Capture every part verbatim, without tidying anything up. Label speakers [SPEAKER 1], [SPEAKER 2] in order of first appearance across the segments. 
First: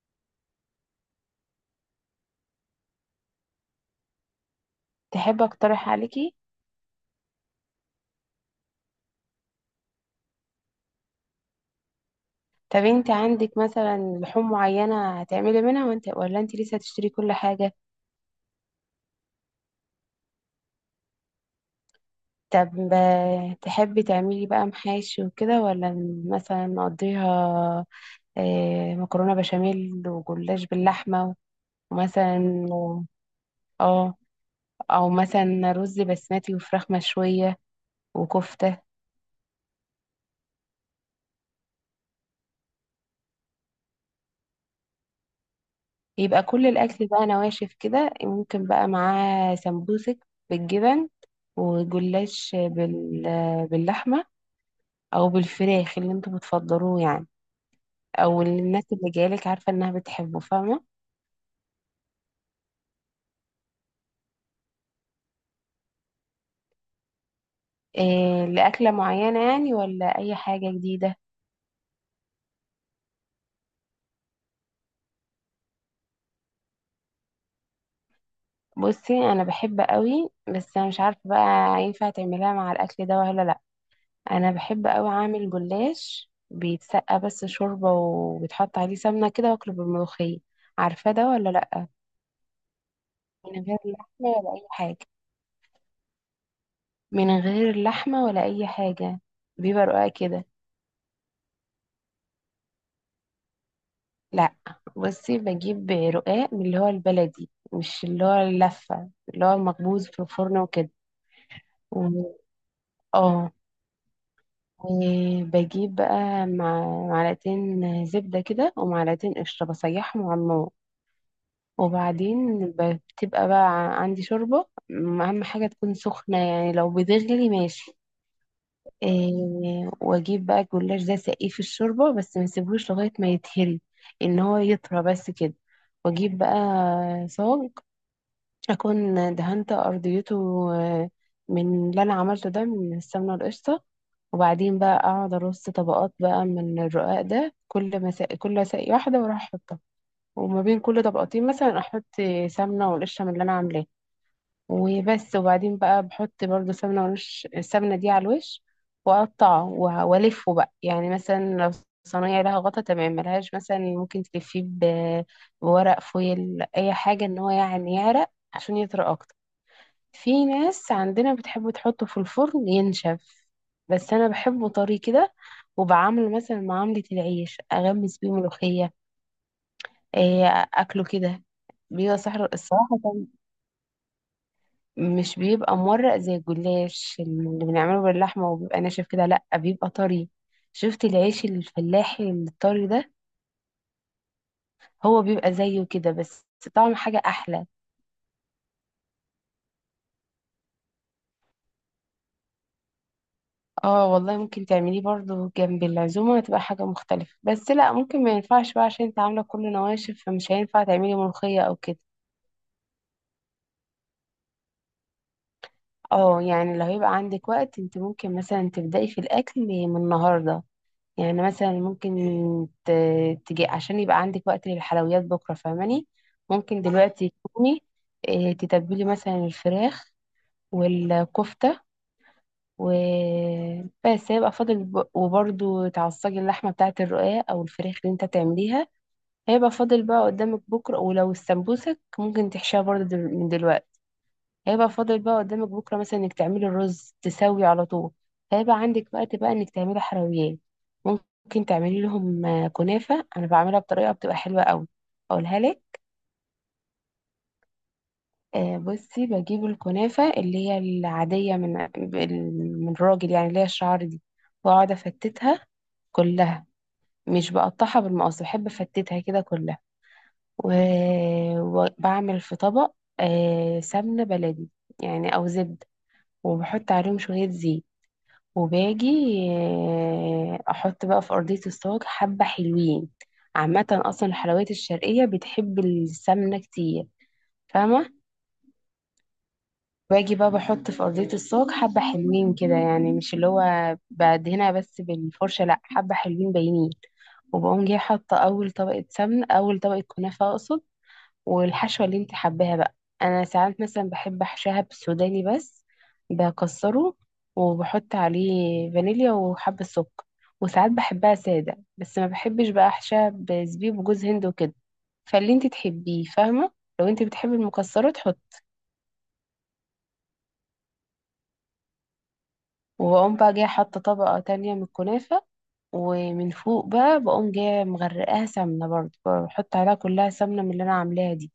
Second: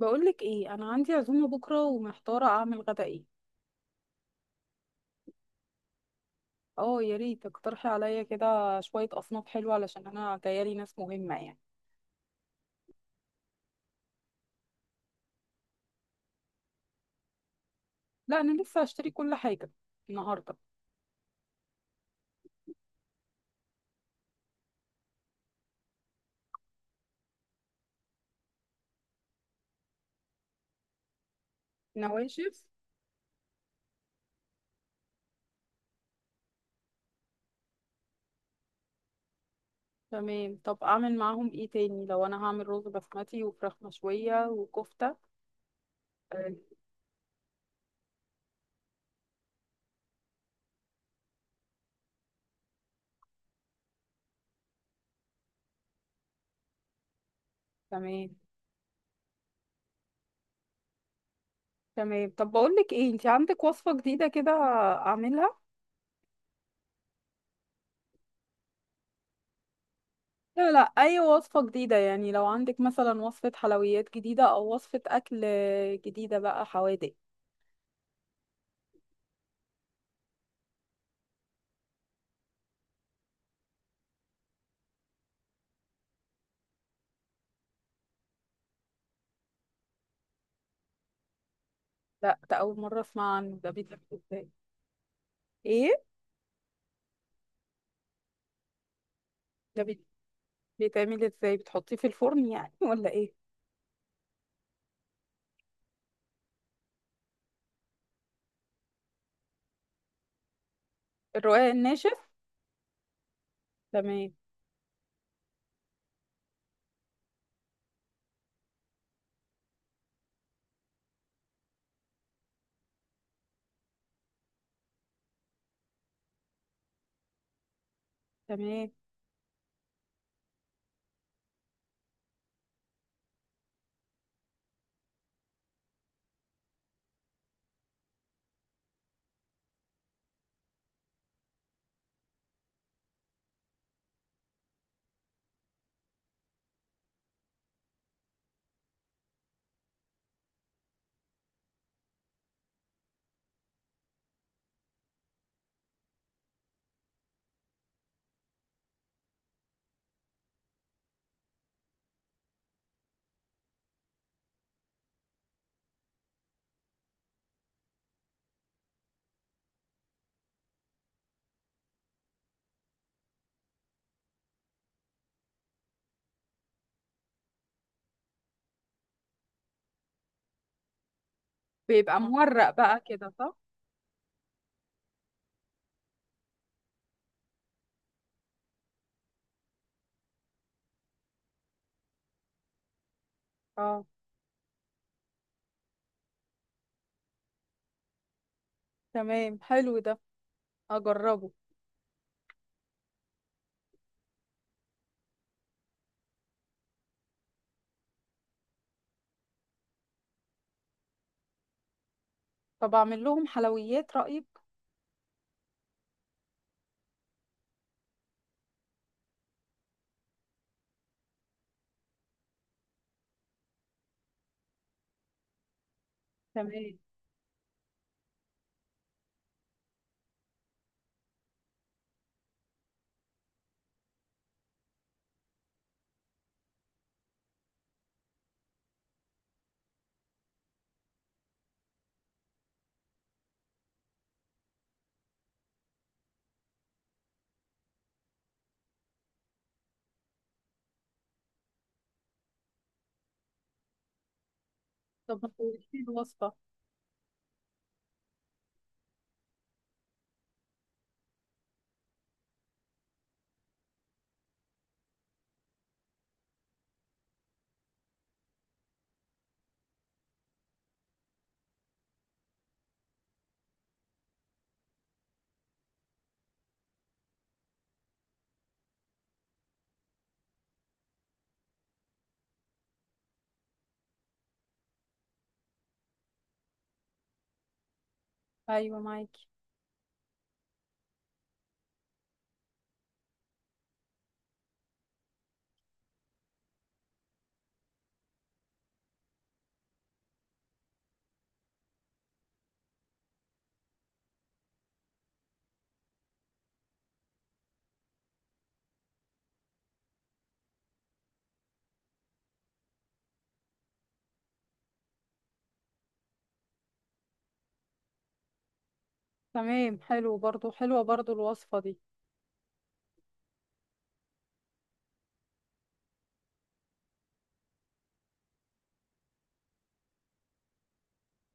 [SPEAKER 1] بقولك ايه، انا عندي عزومه بكره ومحتاره اعمل غدا ايه.
[SPEAKER 2] تحب اقترح عليكي؟
[SPEAKER 1] اه يا ريت تقترحي عليا كده شويه اصناف حلوه علشان انا جايالي ناس مهمه يعني.
[SPEAKER 2] طب انت عندك مثلا لحوم معينة هتعملي منها وانت ولا انت لسه هتشتري كل حاجة؟
[SPEAKER 1] لا انا لسه هشتري كل حاجه النهارده.
[SPEAKER 2] طب آه، تحبي تعملي بقى محاشي وكده، ولا مثلا نقضيها؟ آه، مكرونة بشاميل وجلاش باللحمة،
[SPEAKER 1] نواشف.
[SPEAKER 2] ومثلا اه، او مثلا رز بسمتي وفراخ مشوية وكفتة.
[SPEAKER 1] تمام، طب اعمل معاهم ايه تاني لو انا هعمل رز بسمتي وفراخ مشويه وكفته؟
[SPEAKER 2] يبقى
[SPEAKER 1] آه،
[SPEAKER 2] كل الاكل بقى نواشف كده، ممكن بقى معاه سمبوسك بالجبن، وجلاش بال... باللحمة او بالفراخ اللي انتوا بتفضلوه يعني،
[SPEAKER 1] تمام.
[SPEAKER 2] او اللي الناس اللي جايلك عارفه انها بتحبه، فاهمه؟
[SPEAKER 1] تمام، طب بقولك ايه، انتي عندك وصفه جديده كده اعملها؟
[SPEAKER 2] إيه، لاكله معينه يعني ولا اي
[SPEAKER 1] لا
[SPEAKER 2] حاجه
[SPEAKER 1] لا
[SPEAKER 2] جديده؟
[SPEAKER 1] اي وصفه جديده يعني، لو عندك مثلا وصفه حلويات جديده او وصفه اكل جديده بقى حوادق.
[SPEAKER 2] بصي، انا بحب قوي، بس انا مش عارفه بقى ينفع تعملها مع الاكل ده ولا لا. انا بحب قوي اعمل جلاش بيتسقى بس شوربه، وبيتحط عليه سمنه كده، واكله بالملوخيه. عارفه ده ولا لا؟
[SPEAKER 1] لا، ده أول مرة أسمع عنه،
[SPEAKER 2] من
[SPEAKER 1] ده
[SPEAKER 2] غير
[SPEAKER 1] بيتعمل
[SPEAKER 2] لحمه
[SPEAKER 1] إزاي؟
[SPEAKER 2] ولا اي حاجه.
[SPEAKER 1] إيه؟
[SPEAKER 2] من غير لحمه ولا اي حاجه،
[SPEAKER 1] ده
[SPEAKER 2] بيبقى
[SPEAKER 1] بي-
[SPEAKER 2] رقاق كده.
[SPEAKER 1] بيتعمل إزاي؟ بتحطيه في الفرن يعني ولا إيه؟
[SPEAKER 2] لا، بصي، بجيب رقاق من اللي هو البلدي، مش اللي هو اللفة اللي هو المخبوز في الفرن وكده.
[SPEAKER 1] الرقاق الناشف.
[SPEAKER 2] و- اه،
[SPEAKER 1] تمام.
[SPEAKER 2] وبجيب بقى مع معلقتين زبدة كده، ومعلقتين قشطة، بسيحهم على النار. وبعدين ب- بتبقى بقى عندي شوربة، م- أهم حاجة تكون سخنة، يعني لو بتغلي ماشي.
[SPEAKER 1] تمام.
[SPEAKER 2] إيه، وأجيب بقى الجلاش ده سقيه في الشوربة، بس ما اسيبهوش لغاية ما يتهري، إن هو يطرى بس كده. وأجيب بقى صاج أكون دهنت أرضيته آه، من اللي أنا عملته ده من السمنة القشطة. وبعدين بقى أقعد أرص طبقات بقى من الرقاق ده، كل مساء كل ساقية واحدة وأروح أحطها، وما بين كل طبقتين مثلا أحط سمنة والقشطة من اللي أنا عاملاه. وبس. وبعدين بقى بحط برضو سمنة والقش السمنة دي على الوش، وأقطعه وه- وألفه بقى. يعني مثلا لو صينية لها غطا تمام، ملهاش مثلا ممكن تلفيه ب- بورق فويل أي حاجة، إن هو يعني يعرق عشان يطرى أكتر. في ناس عندنا بتحب تحطه في الفرن ينشف، بس انا بحبه طري كده، وبعمله مثلا معاملة العيش اغمس بيه ملوخية. إيه، اكله كده. بيبقى
[SPEAKER 1] بيبقى
[SPEAKER 2] صحر
[SPEAKER 1] مورق
[SPEAKER 2] الصراحة
[SPEAKER 1] بقى
[SPEAKER 2] كان،
[SPEAKER 1] كده، صح؟
[SPEAKER 2] مش بيبقى مورق زي الجلاش اللي بنعمله باللحمة وبيبقى ناشف كده، لأ بيبقى طري. شفت العيش الفلاحي الطري ده؟
[SPEAKER 1] اه.
[SPEAKER 2] هو بيبقى زيه كده، بس طعم حاجة أحلى.
[SPEAKER 1] تمام، حلو ده، أجربه.
[SPEAKER 2] اه والله، ممكن تعمليه برضو جنب العزومة، هتبقى حاجة مختلفة، بس لا ممكن ما ينفعش بقى عشان انت عاملة كل نواشف، فمش هينفع تعملي ملوخية او كده.
[SPEAKER 1] طب أعمل لهم حلويات، رأيك؟
[SPEAKER 2] اه يعني لو هيبقى عندك وقت، انت ممكن مثلا تبدأي في الأكل من النهاردة. يعني مثلا ممكن ت- تجي عشان يبقى عندك وقت للحلويات بكرة، فاهماني؟ ممكن
[SPEAKER 1] تمام،
[SPEAKER 2] دلوقتي تكوني اه، تتبلي مثلا الفراخ والكفتة، وبس هيبقى فاضل ب- وبرضو تعصجي اللحمة بتاعة الرقاق أو الفراخ اللي انت تعمليها. هيبقى فاضل بقى قدامك بكرة، ولو استنبوسك ممكن تحشيها برضه دل- من دلوقتي. هيبقى فاضل بقى قدامك بكرة مثلا انك تعملي الرز تسوي على طول، هيبقى عندك وقت بقى انك تعملي حلويات. ممكن تعملي لهم آه، كنافة، انا بعملها بطريقة بتبقى حلوة قوي.
[SPEAKER 1] طب ما
[SPEAKER 2] اقولها
[SPEAKER 1] تقوليش لي
[SPEAKER 2] لك.
[SPEAKER 1] الوصفة.
[SPEAKER 2] آه، بصي، بجيب الكنافة اللي هي العادية من بال- من الراجل يعني، اللي هي الشعر دي، واقعد افتتها كلها، مش بقطعها بالمقص، بحب افتتها كده كلها. و- وبعمل في طبق آه، سمنة بلدي يعني أو زبدة، وبحط عليهم شوية زيت، وباجي آه، أحط بقى في أرضية الصاج حبة حلوين. عامة أصلا الحلويات الشرقية بتحب السمنة كتير، فاهمة؟
[SPEAKER 1] أيوة معاكي.
[SPEAKER 2] باجي بقى بحط في أرضية الصاج حبة حلوين كده، يعني مش اللي هو بدهنها بس بالفرشة، لأ حبة حلوين باينين. وبقوم جاية حاطة أول طبقة سمنة، أول طبقة كنافة أقصد، والحشوة اللي انت حباها بقى. انا ساعات مثلا بحب احشاها بالسوداني بس، بكسره وبحط عليه فانيليا وحبة سكر. وساعات بحبها سادة بس، ما بحبش بقى احشاها بزبيب وجوز هند وكده، فاللي انت تحبيه فاهمة. لو انت بتحبي المكسرات حط.
[SPEAKER 1] تمام، حلو برضو، حلوة برضو الوصفة دي.
[SPEAKER 2] وبقوم بقى جاية حاطة طبقة تانية من الكنافة، ومن فوق بقى بقوم جاية مغرقاها سمنة برضه، بحط عليها كلها سمنة من اللي انا عاملاها دي.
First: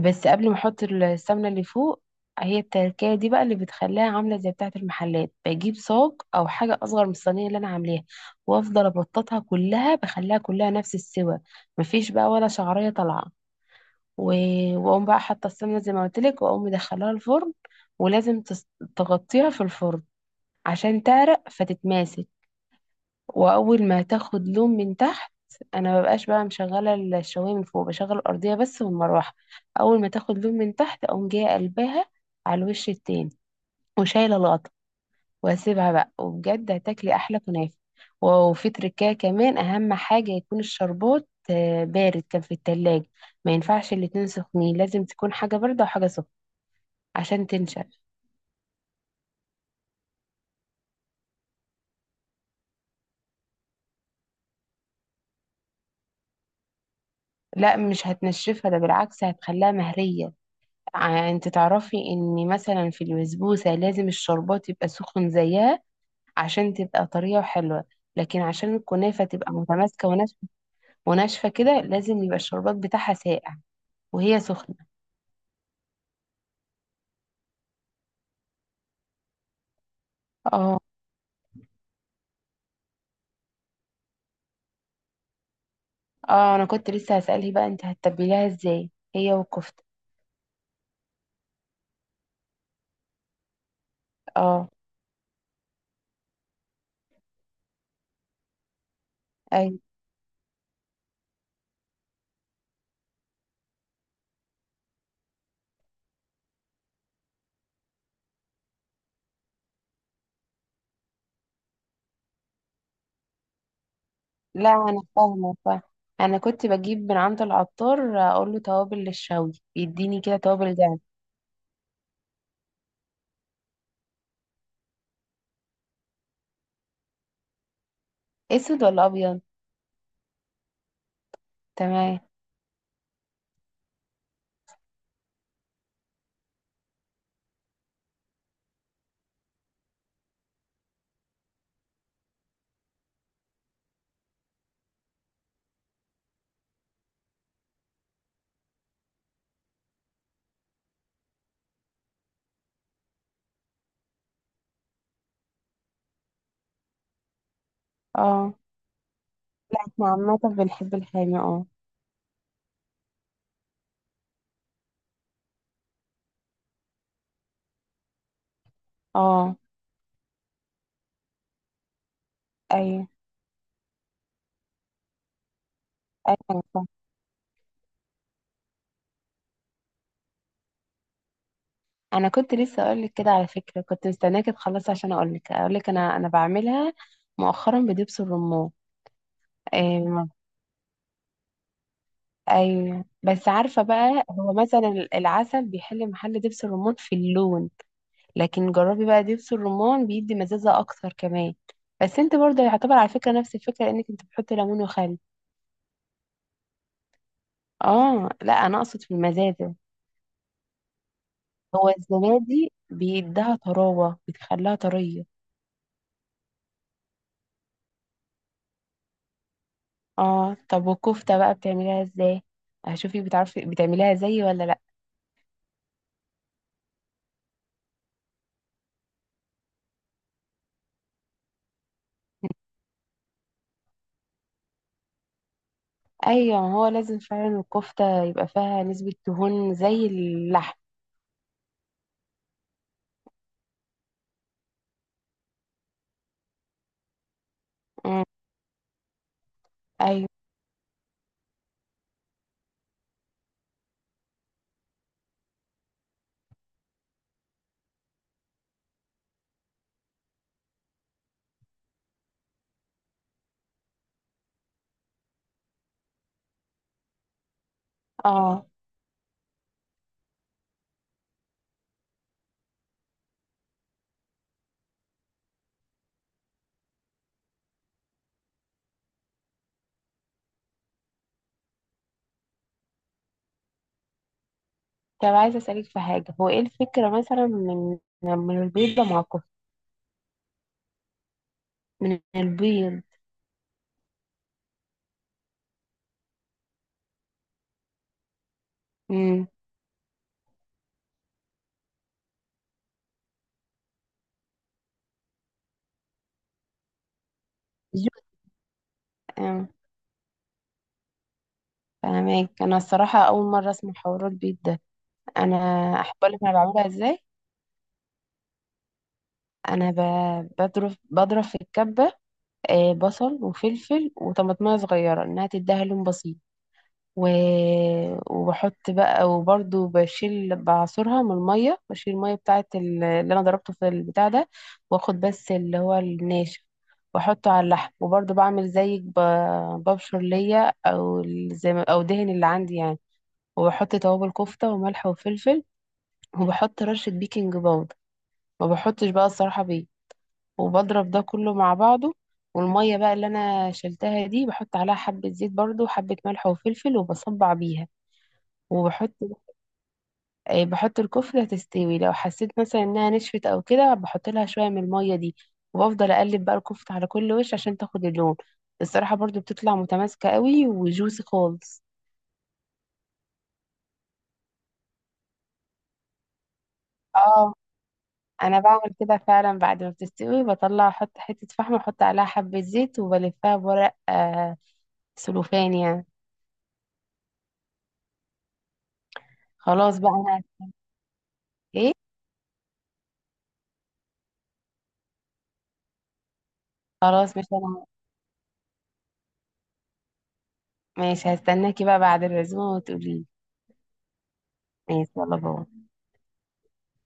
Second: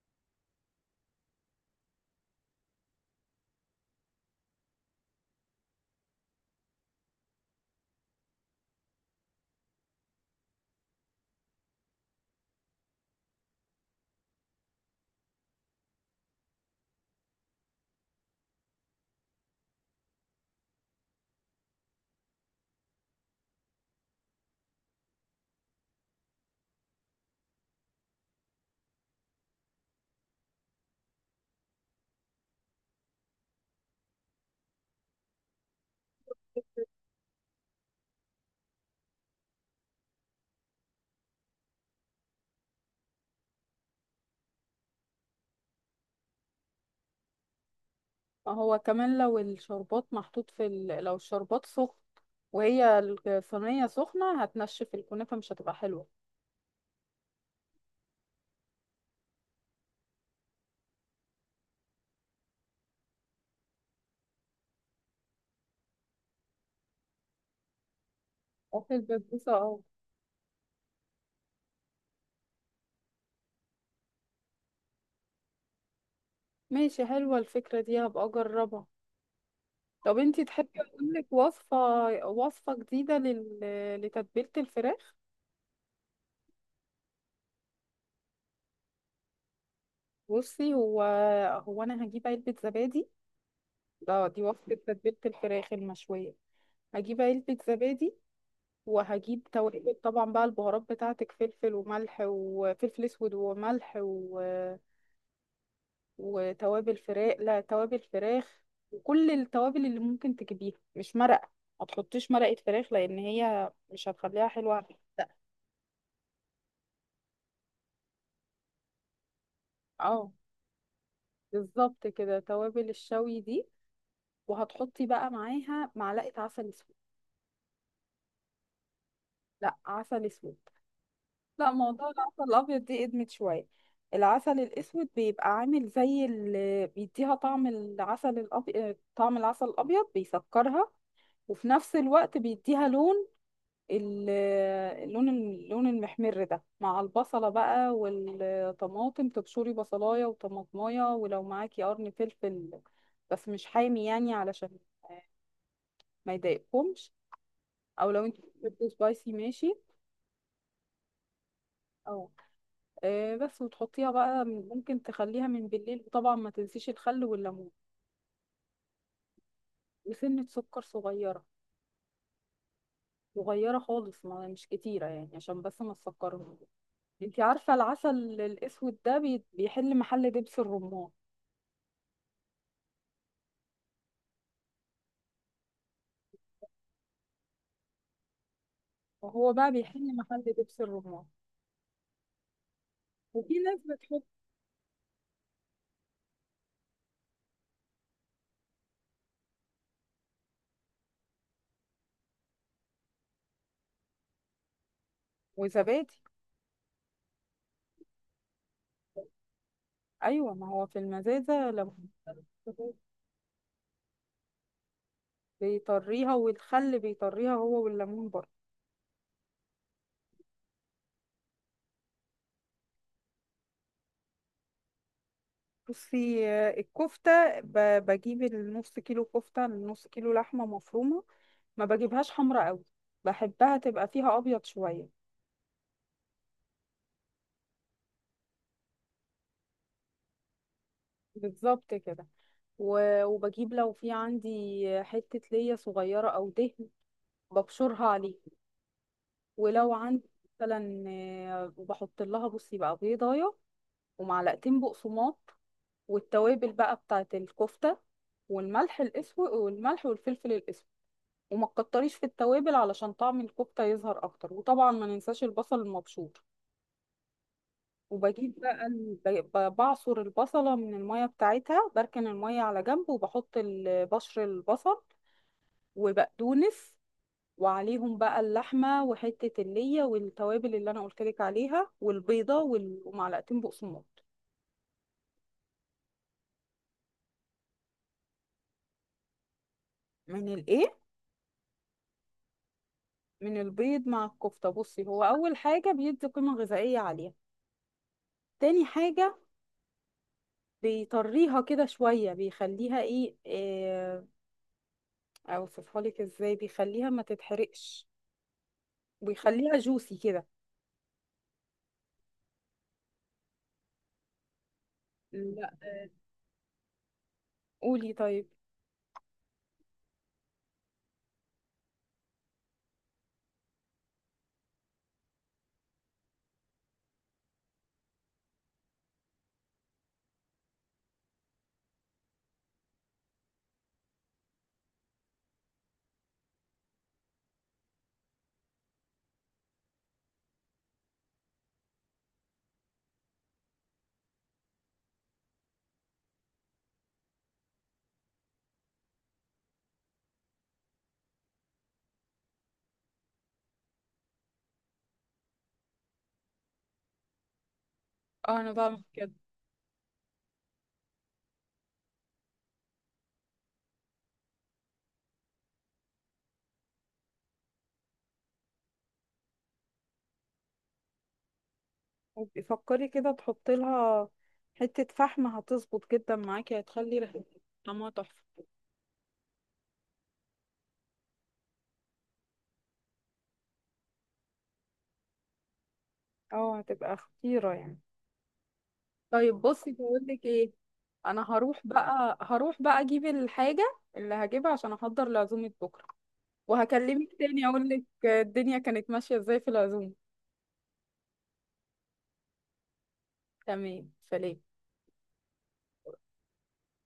[SPEAKER 2] بس قبل ما احط السمنه اللي فوق، هي التركية دي بقى اللي بتخليها عاملة زي بتاعة المحلات، بجيب صاج أو حاجة أصغر من الصينية اللي أنا عاملاها، وأفضل أبططها كلها بخليها كلها نفس السوى، مفيش بقى ولا شعرية طالعة. و- وأقوم بقى حاطة السمنة زي ما قلتلك، وأقوم مدخلاها الفرن. ولازم تس- تغطيها في الفرن عشان تعرق فتتماسك. واول ما تاخد لون من تحت، انا مبقاش بقى مشغله الشوايه من فوق، بشغل الارضيه بس والمروحه. اول ما تاخد لون من تحت اقوم جايه قلباها على الوش التاني، وشايله الغطا، واسيبها بقى. وبجد هتاكلي احلى كنافه. وفي تركايه كمان، اهم حاجه يكون الشربات آه، بارد كان في التلاجة، ما ينفعش الاتنين سخنين، لازم تكون حاجه بارده وحاجه سخنه عشان تنشف.
[SPEAKER 1] ما هو كمان لو الشربات محطوط في ال...، لو الشربات سخن وهي الصينية سخنة هتنشف الكنافة مش هتبقى حلوة.
[SPEAKER 2] لا مش هتنشفها، ده بالعكس هتخليها مهريه. ع- انت تعرفي ان مثلا في البسبوسه لازم الشربات يبقى سخن زيها عشان تبقى طريه وحلوه، لكن عشان
[SPEAKER 1] في
[SPEAKER 2] الكنافه
[SPEAKER 1] البسبوسة
[SPEAKER 2] تبقى
[SPEAKER 1] اه.
[SPEAKER 2] متماسكه وناشفه وناشفه كده، لازم يبقى الشربات بتاعها ساقع وهي سخنه.
[SPEAKER 1] ماشي، حلوة الفكرة دي، هبقى اجربها. طب انتي
[SPEAKER 2] اه.
[SPEAKER 1] تحبي اقولك وصفة؟ وصفة جديدة لل...، لتتبيلة الفراخ.
[SPEAKER 2] اه انا كنت لسه هسألك بقى انت هتتبليها ازاي هي والكفته.
[SPEAKER 1] بصي، هو هو انا هجيب علبة زبادي، ده دي
[SPEAKER 2] اه.
[SPEAKER 1] وصفة تتبيلة الفراخ المشوية. هجيب علبة زبادي، وهجيب
[SPEAKER 2] اي.
[SPEAKER 1] توابل طبعا بقى، البهارات بتاعتك فلفل وملح وفلفل اسود وملح و...، وتوابل فراخ، لا توابل فراخ وكل التوابل اللي ممكن تجيبيها، مش مرقة. ما تحطيش مرقة فراخ لأن هي مش هتخليها
[SPEAKER 2] لا
[SPEAKER 1] حلوة.
[SPEAKER 2] انا
[SPEAKER 1] لا.
[SPEAKER 2] فاهمه فاهمة. انا كنت بجيب من عند العطار اقول له توابل للشوي، بيديني
[SPEAKER 1] اه،
[SPEAKER 2] كده توابل دهب.
[SPEAKER 1] بالظبط كده، توابل الشوي دي. وهتحطي بقى معاها معلقة عسل اسود.
[SPEAKER 2] اسود ولا ابيض؟
[SPEAKER 1] لا، عسل اسود. لا، موضوع
[SPEAKER 2] تمام.
[SPEAKER 1] العسل الابيض دي ادمت شوية. العسل الاسود بيبقى عامل زي اللي بيديها طعم العسل الابيض، طعم العسل الابيض بيسكرها، وفي نفس الوقت بيديها لون ال- اللون، اللون المحمر ده، مع البصلة بقى والطماطم، تبشري بصلاية وطماطماية، ولو معاكي قرن فلفل بس مش حامي يعني، علشان ما يضايقكمش، او لو انت
[SPEAKER 2] اه
[SPEAKER 1] بتحبي سبايسي ماشي.
[SPEAKER 2] احنا عامه بنحب الحامي، اه.
[SPEAKER 1] اه. آه، بس، وتحطيها بقى من- ممكن تخليها من بالليل، وطبعا ما تنسيش الخل والليمون،
[SPEAKER 2] اه.
[SPEAKER 1] وسنة سكر صغيرة.
[SPEAKER 2] ايوه.
[SPEAKER 1] صغيرة خالص، ما مش كتيرة يعني، عشان بس ما
[SPEAKER 2] ايوه
[SPEAKER 1] تسكرهوش.
[SPEAKER 2] أنا فاهمة.
[SPEAKER 1] انت عارفة العسل الأسود ده بي- بيحل محل دبس الرمان.
[SPEAKER 2] انا كنت لسه اقول لك كده على فكره، كنت مستناكي تخلصي عشان اقول لك اقول لك انا انا بعملها مؤخرا بدبس الرمان.
[SPEAKER 1] وهو بقى بيحل
[SPEAKER 2] ايوه.
[SPEAKER 1] محل دبس الرمان.
[SPEAKER 2] ايوه بس
[SPEAKER 1] وفي ناس
[SPEAKER 2] عارفه
[SPEAKER 1] بتحب.
[SPEAKER 2] بقى، هو مثلا العسل بيحل محل دبس الرمان في اللون، لكن جربي بقى دبس الرمان بيدي مزازه اكتر كمان. بس انت برضه يعتبر على فكره نفس الفكره، انك انت بتحطي ليمون وخل.
[SPEAKER 1] وزبادي.
[SPEAKER 2] اه لا انا اقصد في المزازه.
[SPEAKER 1] ايوه، ما هو في المزازه
[SPEAKER 2] هو
[SPEAKER 1] لو.
[SPEAKER 2] الزبادي بيديها طراوه بتخليها طريه.
[SPEAKER 1] بيطريها، والخل بيطريها هو والليمون برضه.
[SPEAKER 2] اه. طب والكفتة بقى بتعمليها ازاي؟ هشوفي بتعرفي بتعمليها زي ولا لا.
[SPEAKER 1] بصي، آه، الكفته، ب- بجيب النص كيلو كفته، النص كيلو لحمه مفرومه. ما بجيبهاش حمرا قوي، بحبها تبقى فيها ابيض شويه.
[SPEAKER 2] ايوه ما هو لازم فعلا الكفتة يبقى فيها نسبة دهون زي اللحم.
[SPEAKER 1] بالظبط كده. و- وبجيب لو في عندي حته ليا صغيره او دهن، ببشرها
[SPEAKER 2] مم.
[SPEAKER 1] عليه. ولو
[SPEAKER 2] ايوه.
[SPEAKER 1] عندي مثلا، آه، وبحط لها، بصي بقى، بيضايه، ومعلقتين بقسماط، والتوابل بقى بتاعه الكفته، والملح الاسود والملح والفلفل الاسود. وما تكتريش في التوابل علشان طعم الكفته يظهر اكتر. وطبعا ما ننساش البصل المبشور. وبجيب
[SPEAKER 2] اه.
[SPEAKER 1] بقى ال- ب- ب- بعصر البصله من الميه بتاعتها، بركن الميه على جنب، وبحط ال- بشر البصل وبقدونس، وعليهم بقى اللحمة وحتة اللية والتوابل اللي أنا قلتلك عليها، والبيضة وال- ومعلقتين بقسماط.
[SPEAKER 2] طب عايزة اسألك في حاجة، هو ايه الفكرة مثلا من من البيضة مع الكفتة؟
[SPEAKER 1] من الإيه؟
[SPEAKER 2] من البيض.
[SPEAKER 1] من البيض مع الكفتة؟ بصي، هو أول حاجة بيدي قيمة غذائية عالية. تاني حاجة،
[SPEAKER 2] امم.
[SPEAKER 1] بيطريها كده شوية، بيخليها إيه، آه، أوصفها لك إزاي، بيخليها ما تتحرقش، بيخليها جوسي كده.
[SPEAKER 2] فاهمك. انا الصراحة اول مرة اسمع حوار البيض ده. انا
[SPEAKER 1] لا.
[SPEAKER 2] احب اقولك انا بعملها ازاي.
[SPEAKER 1] قولي طيب.
[SPEAKER 2] انا ب- بضرب بضرب في الكبة آه، بصل وفلفل وطماطمية صغيرة انها تديها لون بسيط. و... وبحط بقى، وبرده بشيل بعصرها من المية، بشيل المية بتاعة ال- اللي انا ضربته في البتاع ده، واخد بس اللي هو الناشف واحطه على اللحم. وبرده بعمل زيك ب... ببشر ليا او ال- زي ما... او دهن اللي عندي يعني. وبحط توابل كفتة وملح وفلفل، وبحط رشة بيكنج باودر. ما بحطش بقى الصراحة بيه. وبضرب ده كله مع بعضه. والمية بقى اللي أنا شلتها دي، بحط عليها حبة زيت برضو وحبة ملح وفلفل وبصبع بيها،
[SPEAKER 1] آه، أنا بعمل
[SPEAKER 2] وبحط
[SPEAKER 1] كده.
[SPEAKER 2] آه، بحط الكفتة تستوي. لو حسيت مثلا إنها نشفت أو كده، بحط لها شوية من المية دي. وبفضل أقلب بقى الكفتة على كل وش عشان تاخد اللون. الصراحة برضو بتطلع متماسكة قوي وجوسي خالص.
[SPEAKER 1] وبي- فكري كده، تحطي لها حتة فحم، هتظبط جدا معاكي، هتخلي ريحتها،
[SPEAKER 2] اه
[SPEAKER 1] طعمها
[SPEAKER 2] انا
[SPEAKER 1] تحفة.
[SPEAKER 2] بعمل كده فعلا، بعد ما بتستوي بطلع احط حتة فحم، احط عليها حبة زيت وبلفها بورق آه سلوفان يعني.
[SPEAKER 1] اه، هتبقى خطيرة يعني. طيب بصي،
[SPEAKER 2] خلاص بقى
[SPEAKER 1] بقول
[SPEAKER 2] انا.
[SPEAKER 1] لك ايه، انا هروح
[SPEAKER 2] ايه؟
[SPEAKER 1] بقى، هروح بقى اجيب الحاجه اللي هجيبها عشان احضر لعزومه بكره، وهكلمك
[SPEAKER 2] خلاص مش
[SPEAKER 1] تاني
[SPEAKER 2] انا.
[SPEAKER 1] اقول لك الدنيا كانت ماشيه ازاي في العزومه.
[SPEAKER 2] ماشي، هستناكي بقى بعد العزومة وتقولي لي.
[SPEAKER 1] تمام، سلام.
[SPEAKER 2] ماشي يلا باي.